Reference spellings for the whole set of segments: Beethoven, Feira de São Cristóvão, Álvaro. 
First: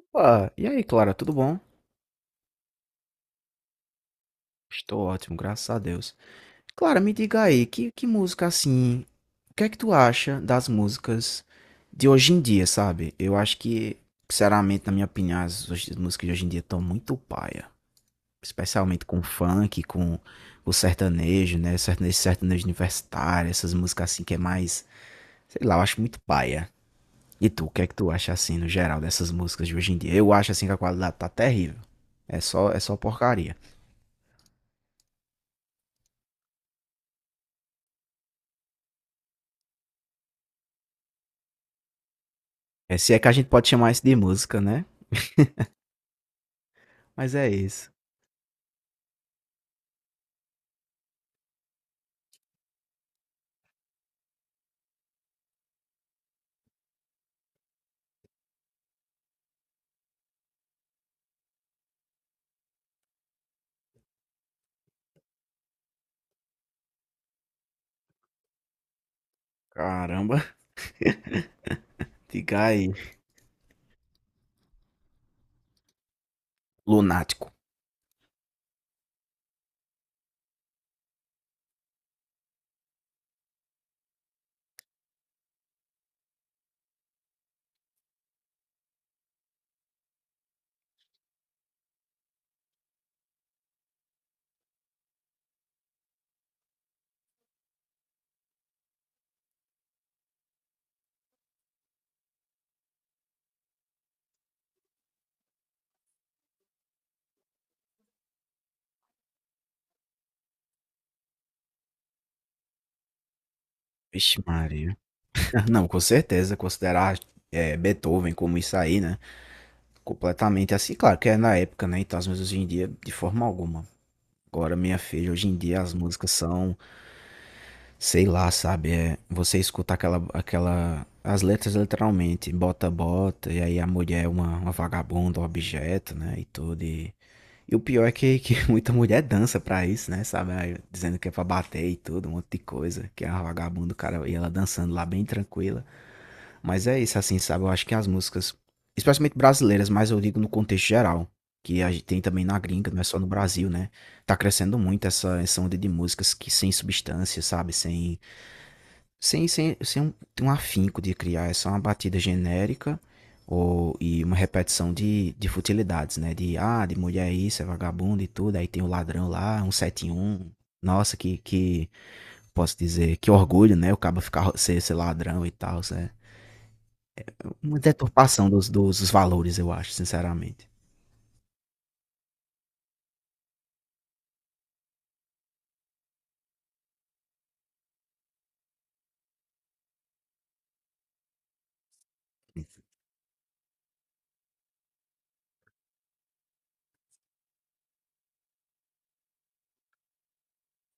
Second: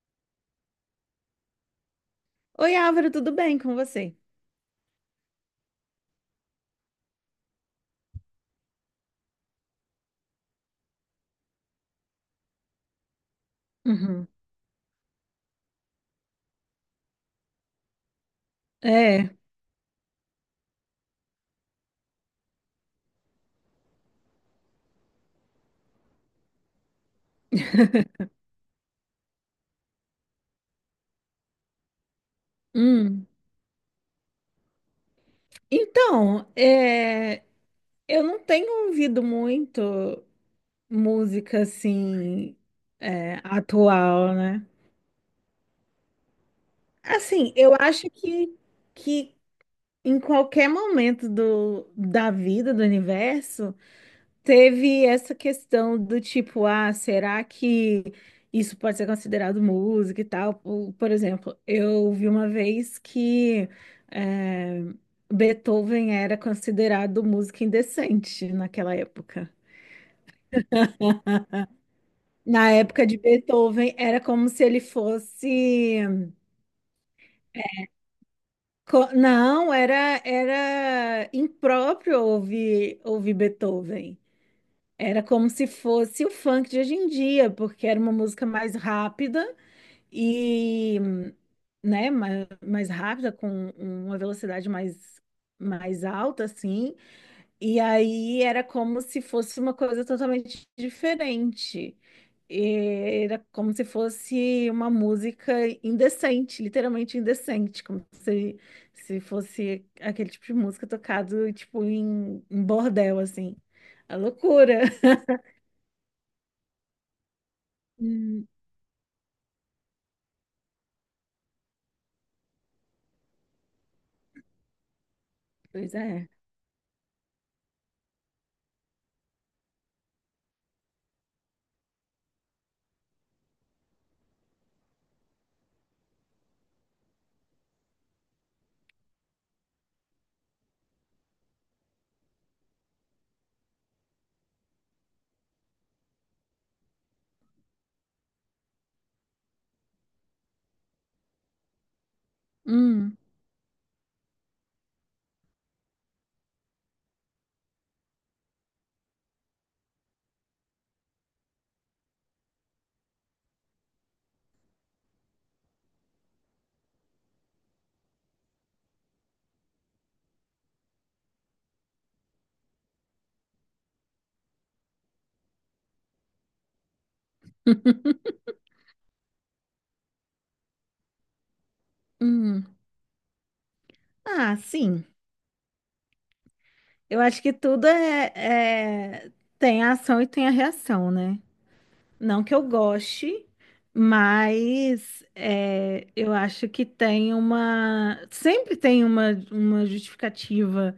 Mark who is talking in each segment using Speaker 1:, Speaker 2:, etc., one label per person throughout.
Speaker 1: Opa, e aí, Clara, tudo bom?
Speaker 2: Oi, Álvaro, tudo bem com você?
Speaker 1: Estou ótimo, graças a Deus. Clara, me diga aí, que música assim, o que é que tu acha das músicas de hoje em dia, sabe? Eu acho que,
Speaker 2: Uhum.
Speaker 1: sinceramente, na minha opinião, as músicas de hoje em dia estão muito paia. Especialmente com o
Speaker 2: É.
Speaker 1: funk, com o sertanejo, né? Sertanejo, sertanejo universitário, essas músicas assim que é mais, sei lá, eu acho muito paia. E tu, o que é que tu acha assim, no geral, dessas músicas de hoje em dia? Eu acho assim que a qualidade tá terrível. É só
Speaker 2: Hum.
Speaker 1: porcaria.
Speaker 2: Então, eu não tenho ouvido muito música assim
Speaker 1: É, se é que a
Speaker 2: é,
Speaker 1: gente pode chamar isso de
Speaker 2: atual,
Speaker 1: música,
Speaker 2: né?
Speaker 1: né? Mas é
Speaker 2: Assim, eu
Speaker 1: isso.
Speaker 2: acho que em qualquer momento do, da vida, do universo, teve essa questão do tipo, ah, será que isso pode ser considerado música e tal? Por exemplo, eu vi uma vez que eh, Beethoven era considerado música indecente naquela época.
Speaker 1: Caramba, diga
Speaker 2: Na
Speaker 1: aí.
Speaker 2: época de Beethoven, era como se ele fosse.
Speaker 1: Lunático.
Speaker 2: Não, era impróprio ouvir Beethoven. Era como se fosse o funk de hoje em dia, porque era uma música mais rápida. E, né, mais rápida, com uma velocidade mais alta, assim, e aí era como se fosse uma coisa totalmente diferente. E era como se fosse uma música indecente, literalmente indecente, como se fosse aquele tipo de música tocado, tipo, em bordel, assim. A
Speaker 1: Vixe
Speaker 2: loucura.
Speaker 1: Maria. Ah, não, com certeza, considerar Beethoven
Speaker 2: Hum,
Speaker 1: como isso aí, né? Completamente assim, claro que é na época, né? Então as músicas hoje em dia, de forma alguma. Agora, minha filha, hoje em dia as
Speaker 2: pois é.
Speaker 1: músicas são, sei lá, sabe? É, você escuta aquela, as letras literalmente, bota, e aí a mulher é uma vagabunda, um objeto, né? E tudo, e o pior é que muita mulher dança pra isso, né? Sabe? Aí, dizendo que é pra bater e tudo, um monte de coisa. Que é uma vagabunda, cara. E ela dançando lá bem tranquila. Mas é isso, assim, sabe? Eu acho que as músicas, especialmente brasileiras, mas eu digo no contexto geral, que a gente tem também na gringa, não é
Speaker 2: Hum,
Speaker 1: só no Brasil, né? Tá crescendo muito essa onda de músicas que sem substância, sabe? Sem um, um afinco de criar, é só uma batida genérica ou, e uma repetição de futilidades, né? De, ah, de mulher é isso, é vagabundo e tudo, aí tem o ladrão lá, um sete um. Nossa, posso dizer, que orgulho, né? O cabo ficar, ser ladrão e tal, né? Uma deturpação dos valores, eu acho, sinceramente.
Speaker 2: hum. Ah, sim. Eu acho que tudo é- tem a ação e tem a reação, né? Não que eu goste, mas eu acho que tem uma. Sempre tem uma justificativa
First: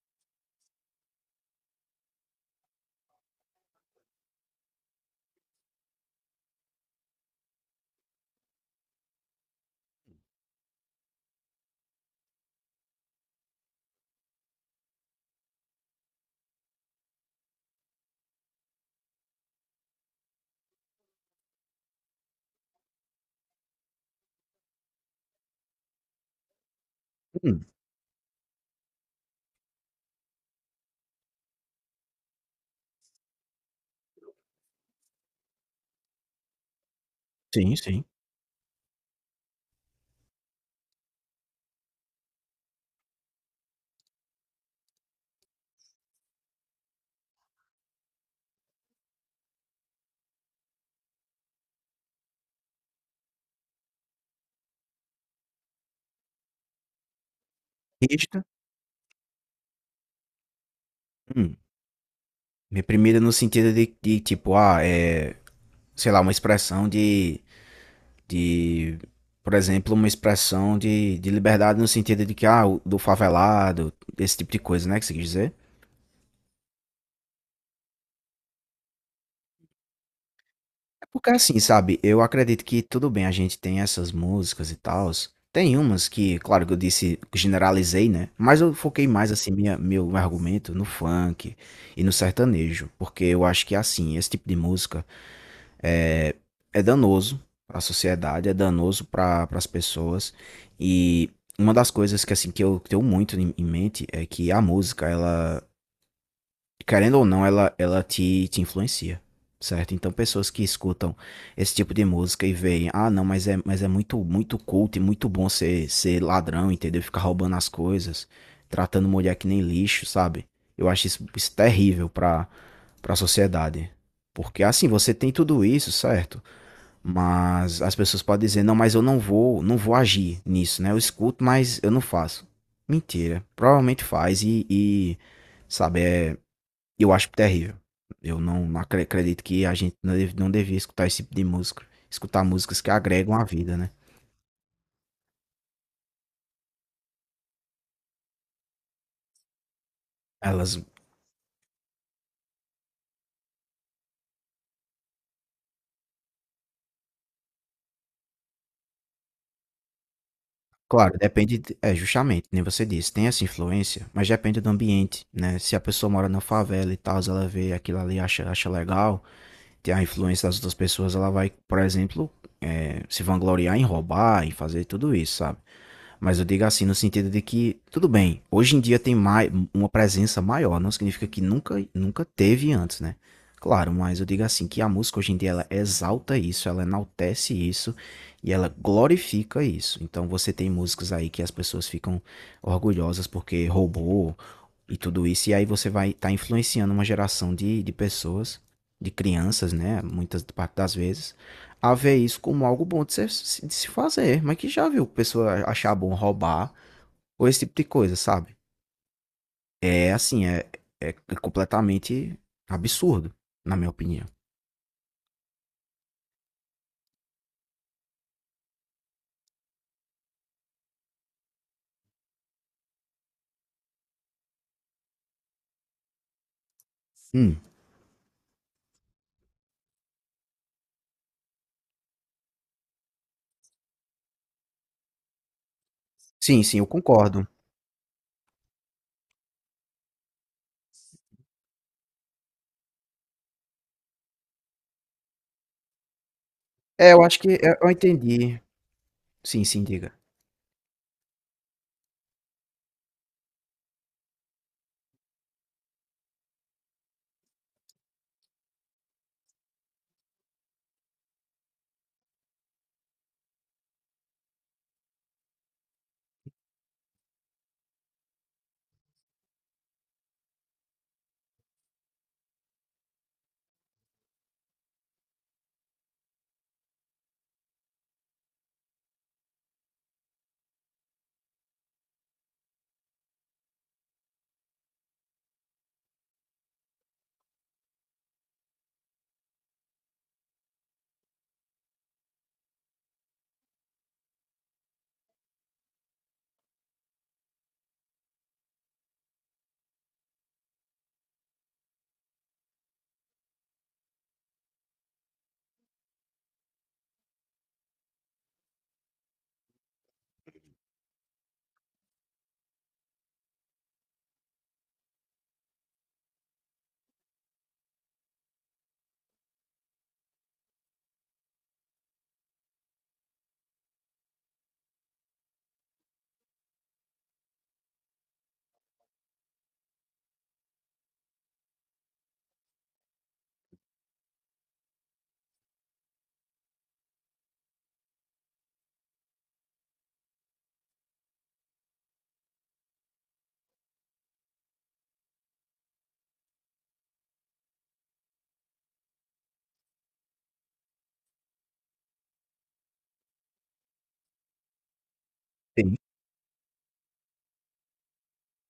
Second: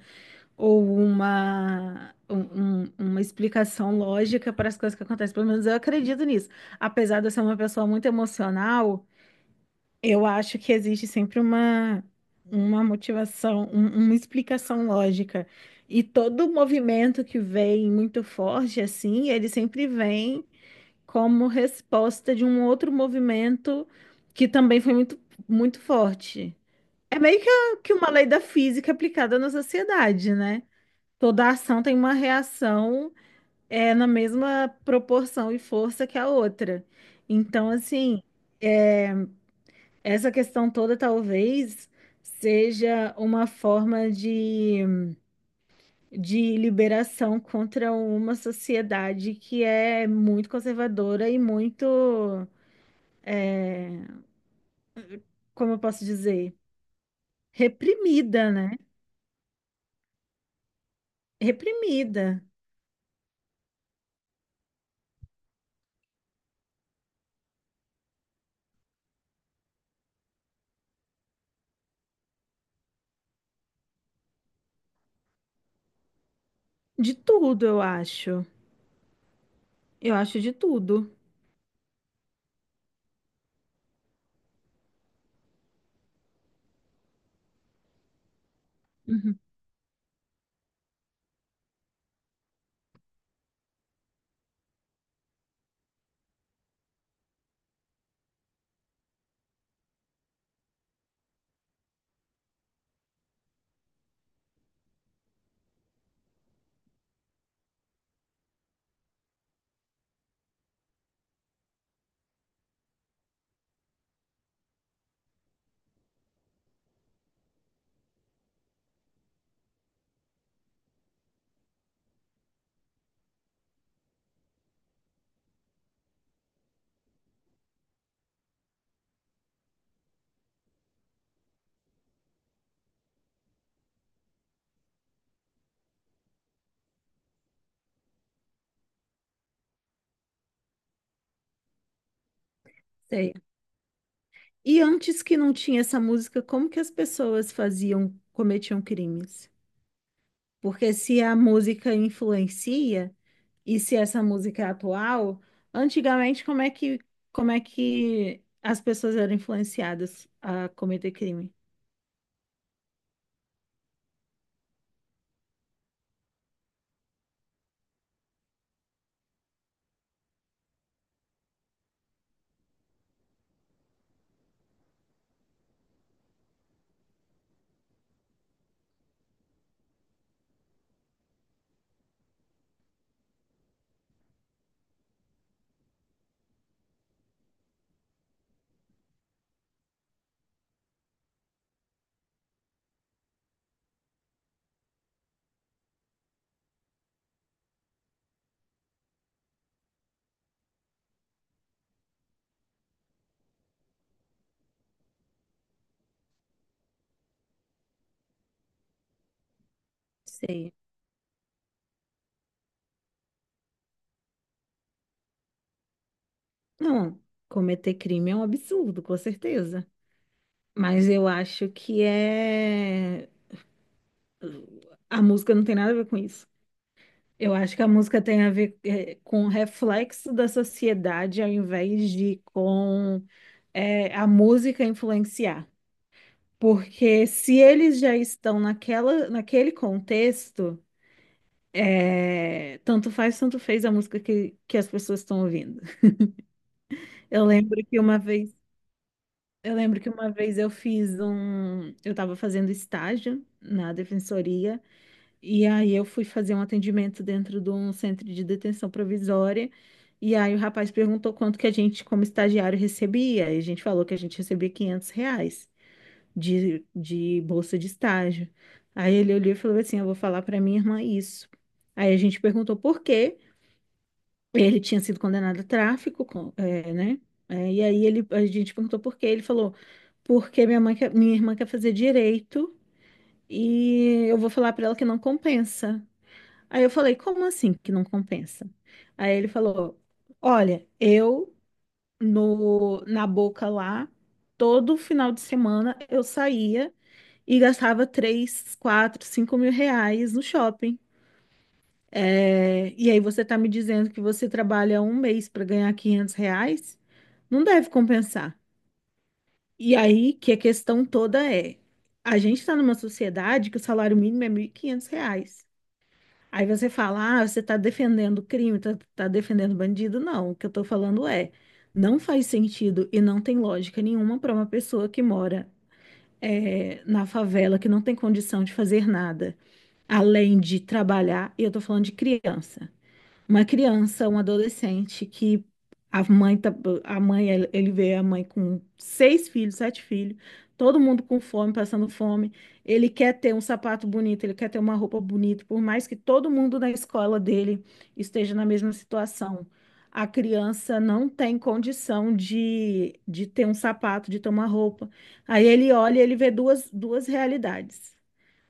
Speaker 2: ou uma explicação lógica para as coisas que acontecem. Pelo menos eu acredito nisso. Apesar de eu ser uma pessoa muito emocional. Eu acho que existe sempre uma motivação, uma explicação lógica. E todo movimento que vem muito forte assim, ele sempre vem como resposta de um outro movimento que também foi muito, muito forte. É meio que,
Speaker 1: Hum,
Speaker 2: que uma lei da física aplicada na sociedade, né? Toda ação tem uma reação, na mesma proporção e força que a outra. Então,
Speaker 1: sim, sim.
Speaker 2: assim. é, essa questão toda talvez seja uma forma de liberação contra uma sociedade que é muito conservadora e muito, como eu posso dizer,
Speaker 1: Rígida.
Speaker 2: reprimida, né?
Speaker 1: Hum.
Speaker 2: Reprimida.
Speaker 1: Reprimida no sentido de tipo, ah, é, sei lá, uma expressão de, por exemplo, uma expressão de liberdade no sentido de que, ah, o- do favelado, esse tipo de coisa, né, que você quis dizer?
Speaker 2: De tudo, eu acho. Eu acho de
Speaker 1: É
Speaker 2: tudo.
Speaker 1: porque assim, sabe, eu acredito que tudo bem, a gente tem essas músicas e tals. Tem umas que, claro que eu disse, generalizei, né? Mas eu foquei mais,
Speaker 2: Uhum,
Speaker 1: assim, minha, meu argumento no funk e no sertanejo. Porque eu acho que, assim, esse tipo de música é, é danoso para a sociedade, é danoso para as pessoas. E uma das coisas que assim que eu tenho muito em mente é que a música, ela, querendo ou não, ela te, te influencia, certo? Então pessoas que escutam esse tipo de música e veem, ah, não, mas é muito culto e muito bom ser, ser ladrão, entendeu? Ficar roubando as coisas, tratando mulher que nem lixo, sabe? Eu acho isso terrível para para a sociedade. Porque assim, você tem tudo isso, certo? Mas as pessoas podem dizer, não, mas eu não vou agir nisso, né? Eu escuto, mas eu não faço. Mentira. Provavelmente faz e sabe, é, eu acho terrível. Eu não, não acredito que a gente não devia escutar esse tipo de música. Escutar músicas que
Speaker 2: sei.
Speaker 1: agregam a vida, né?
Speaker 2: E antes que não tinha essa música, como que as pessoas faziam, cometiam crimes?
Speaker 1: Elas,
Speaker 2: Porque se a música influencia. E se essa música é atual, antigamente como é que as pessoas eram influenciadas a cometer
Speaker 1: claro,
Speaker 2: crime?
Speaker 1: depende, de- é justamente, nem você disse, tem essa influência, mas depende do ambiente, né? Se a pessoa mora na favela e tal, ela vê aquilo ali, acha legal, a influência das outras pessoas, ela vai, por exemplo, é, se vangloriar em roubar, em fazer tudo isso, sabe? Mas eu digo assim no sentido de que, tudo bem, hoje em dia tem mais, uma presença maior, não significa que nunca teve antes, né? Claro, mas eu digo assim que a música hoje em dia ela exalta isso, ela enaltece isso e ela glorifica isso. Então você tem músicas aí que as pessoas ficam orgulhosas porque roubou, e tudo isso. E aí você vai estar influenciando uma geração de pessoas, de crianças, né? Muitas parte das vezes, a ver isso como algo bom de se fazer. Mas que já viu pessoa achar bom roubar ou esse tipo de coisa, sabe? É assim, é,
Speaker 2: Sei.
Speaker 1: é completamente absurdo, na minha opinião.
Speaker 2: Não, cometer crime é um absurdo, com certeza. Mas eu acho que a música não tem nada a ver com isso. Eu
Speaker 1: Hum,
Speaker 2: acho que a música tem a ver é, com o reflexo da sociedade ao invés de com é, a música influenciar.
Speaker 1: Sim, sim, eu
Speaker 2: Porque
Speaker 1: concordo.
Speaker 2: se eles já estão naquela, naquele contexto. É, tanto faz, tanto fez a música que as pessoas estão ouvindo.
Speaker 1: É, eu acho
Speaker 2: Eu
Speaker 1: que é,
Speaker 2: lembro
Speaker 1: eu
Speaker 2: que uma vez,
Speaker 1: entendi. Sim,
Speaker 2: eu
Speaker 1: sim,
Speaker 2: lembro que
Speaker 1: diga.
Speaker 2: uma vez eu estava fazendo estágio na defensoria e aí eu fui fazer um atendimento dentro de um centro de detenção provisória e aí o rapaz perguntou quanto que a gente, como estagiário, recebia e a gente falou que a gente recebia R$ 500 de bolsa de estágio. Aí ele olhou e falou assim, eu vou falar para minha irmã isso. Aí a gente perguntou por quê? Ele tinha sido condenado a tráfico, é, né? É, e aí a gente perguntou por quê. Ele falou, porque minha minha irmã quer fazer direito e eu vou falar para ela que não compensa. Aí eu falei, como assim que não compensa? Aí ele falou, olha, eu no, na Boca lá, todo final de semana eu saía e gastava 3, 4, R$ 5.000 no shopping. É, e aí você está me dizendo que você trabalha um mês para ganhar R$ 500? Não deve compensar. E aí que a questão toda é, a gente está numa sociedade que o salário mínimo é R$ 1.500. Aí você fala, ah, você está defendendo crime, está defendendo bandido. Não, o que eu estou falando é, não faz sentido e não tem lógica nenhuma para uma pessoa que mora na favela, que não tem condição de fazer nada, além de trabalhar, e eu estou falando de criança uma criança, um adolescente que a mãe tá, a mãe ele vê a mãe com seis filhos, sete filhos, todo mundo com fome, passando fome. Ele quer ter um sapato bonito, ele quer ter uma roupa bonita, por mais que todo mundo na escola dele esteja na mesma situação. A criança não tem condição de ter um sapato, de ter uma roupa. Aí ele
Speaker 1: Sim.
Speaker 2: olha e ele vê duas realidades.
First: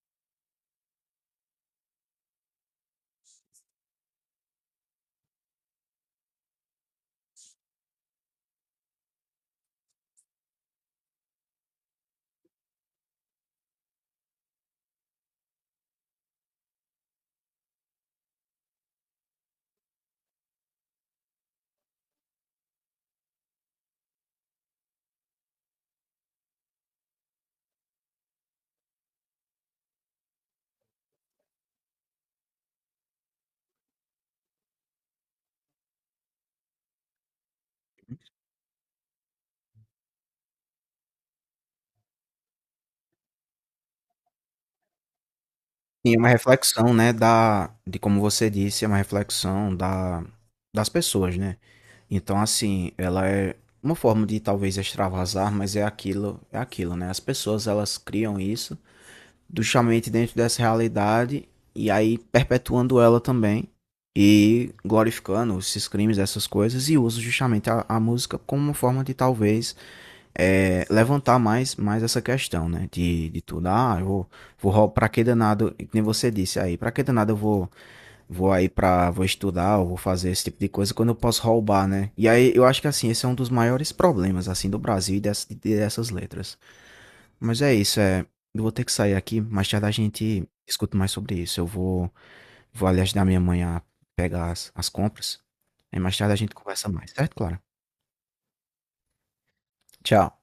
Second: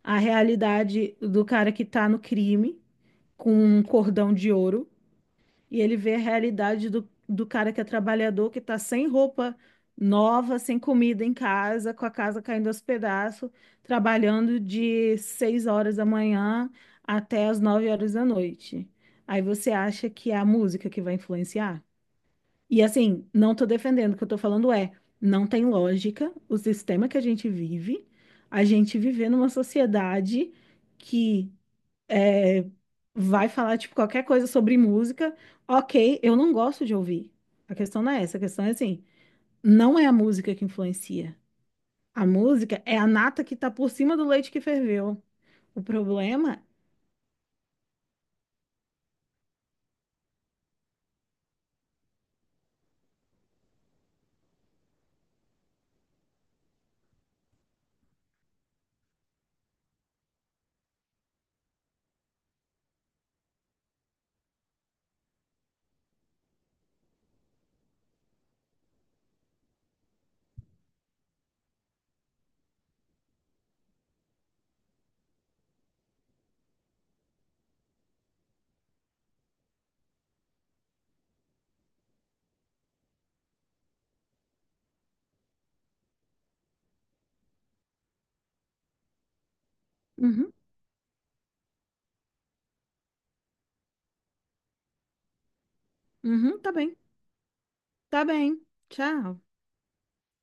Speaker 2: A realidade do cara que está no crime, com um cordão de ouro, e ele vê a realidade do cara que é trabalhador, que está sem roupa nova, sem comida em casa, com a casa caindo aos pedaços, trabalhando de 6 horas da manhã até as 9 horas da noite. Aí você acha que é a música que vai influenciar? E assim, não tô defendendo, o que eu tô falando é, não tem lógica o sistema que a gente vive, a gente viver numa sociedade que é, vai falar, tipo, qualquer coisa sobre música, ok, eu não gosto de ouvir. A questão não é essa, a questão é assim, não é a música que influencia. A música é a nata que tá por cima do leite que ferveu. O
Speaker 1: Sim, é uma
Speaker 2: problema...
Speaker 1: reflexão, né, da, de como você disse, é uma reflexão da, das pessoas, né? Então, assim, ela é uma forma de talvez extravasar, mas é aquilo, né? As pessoas elas criam isso justamente dentro dessa realidade e aí perpetuando ela também e glorificando esses crimes, essas coisas e usa justamente a música como uma forma de talvez é, levantar mais, mais essa questão, né? De tudo, ah, eu vou, vou para que danado, que nem você disse aí, pra que danado eu vou aí pra, vou estudar, ou vou fazer esse tipo de coisa quando eu posso roubar, né? E aí eu acho que assim, esse é um dos maiores problemas, assim, do Brasil e dessas, dessas letras. Mas é isso, é. Eu vou ter que sair aqui, mais tarde a gente
Speaker 2: Uhum,
Speaker 1: escuta mais sobre isso. Eu vou, vou ali ajudar minha mãe a pegar as, as compras. Aí mais tarde a gente
Speaker 2: uhum,
Speaker 1: conversa mais, certo, Clara?
Speaker 2: tá bem, tchau.
Speaker 1: Tchau.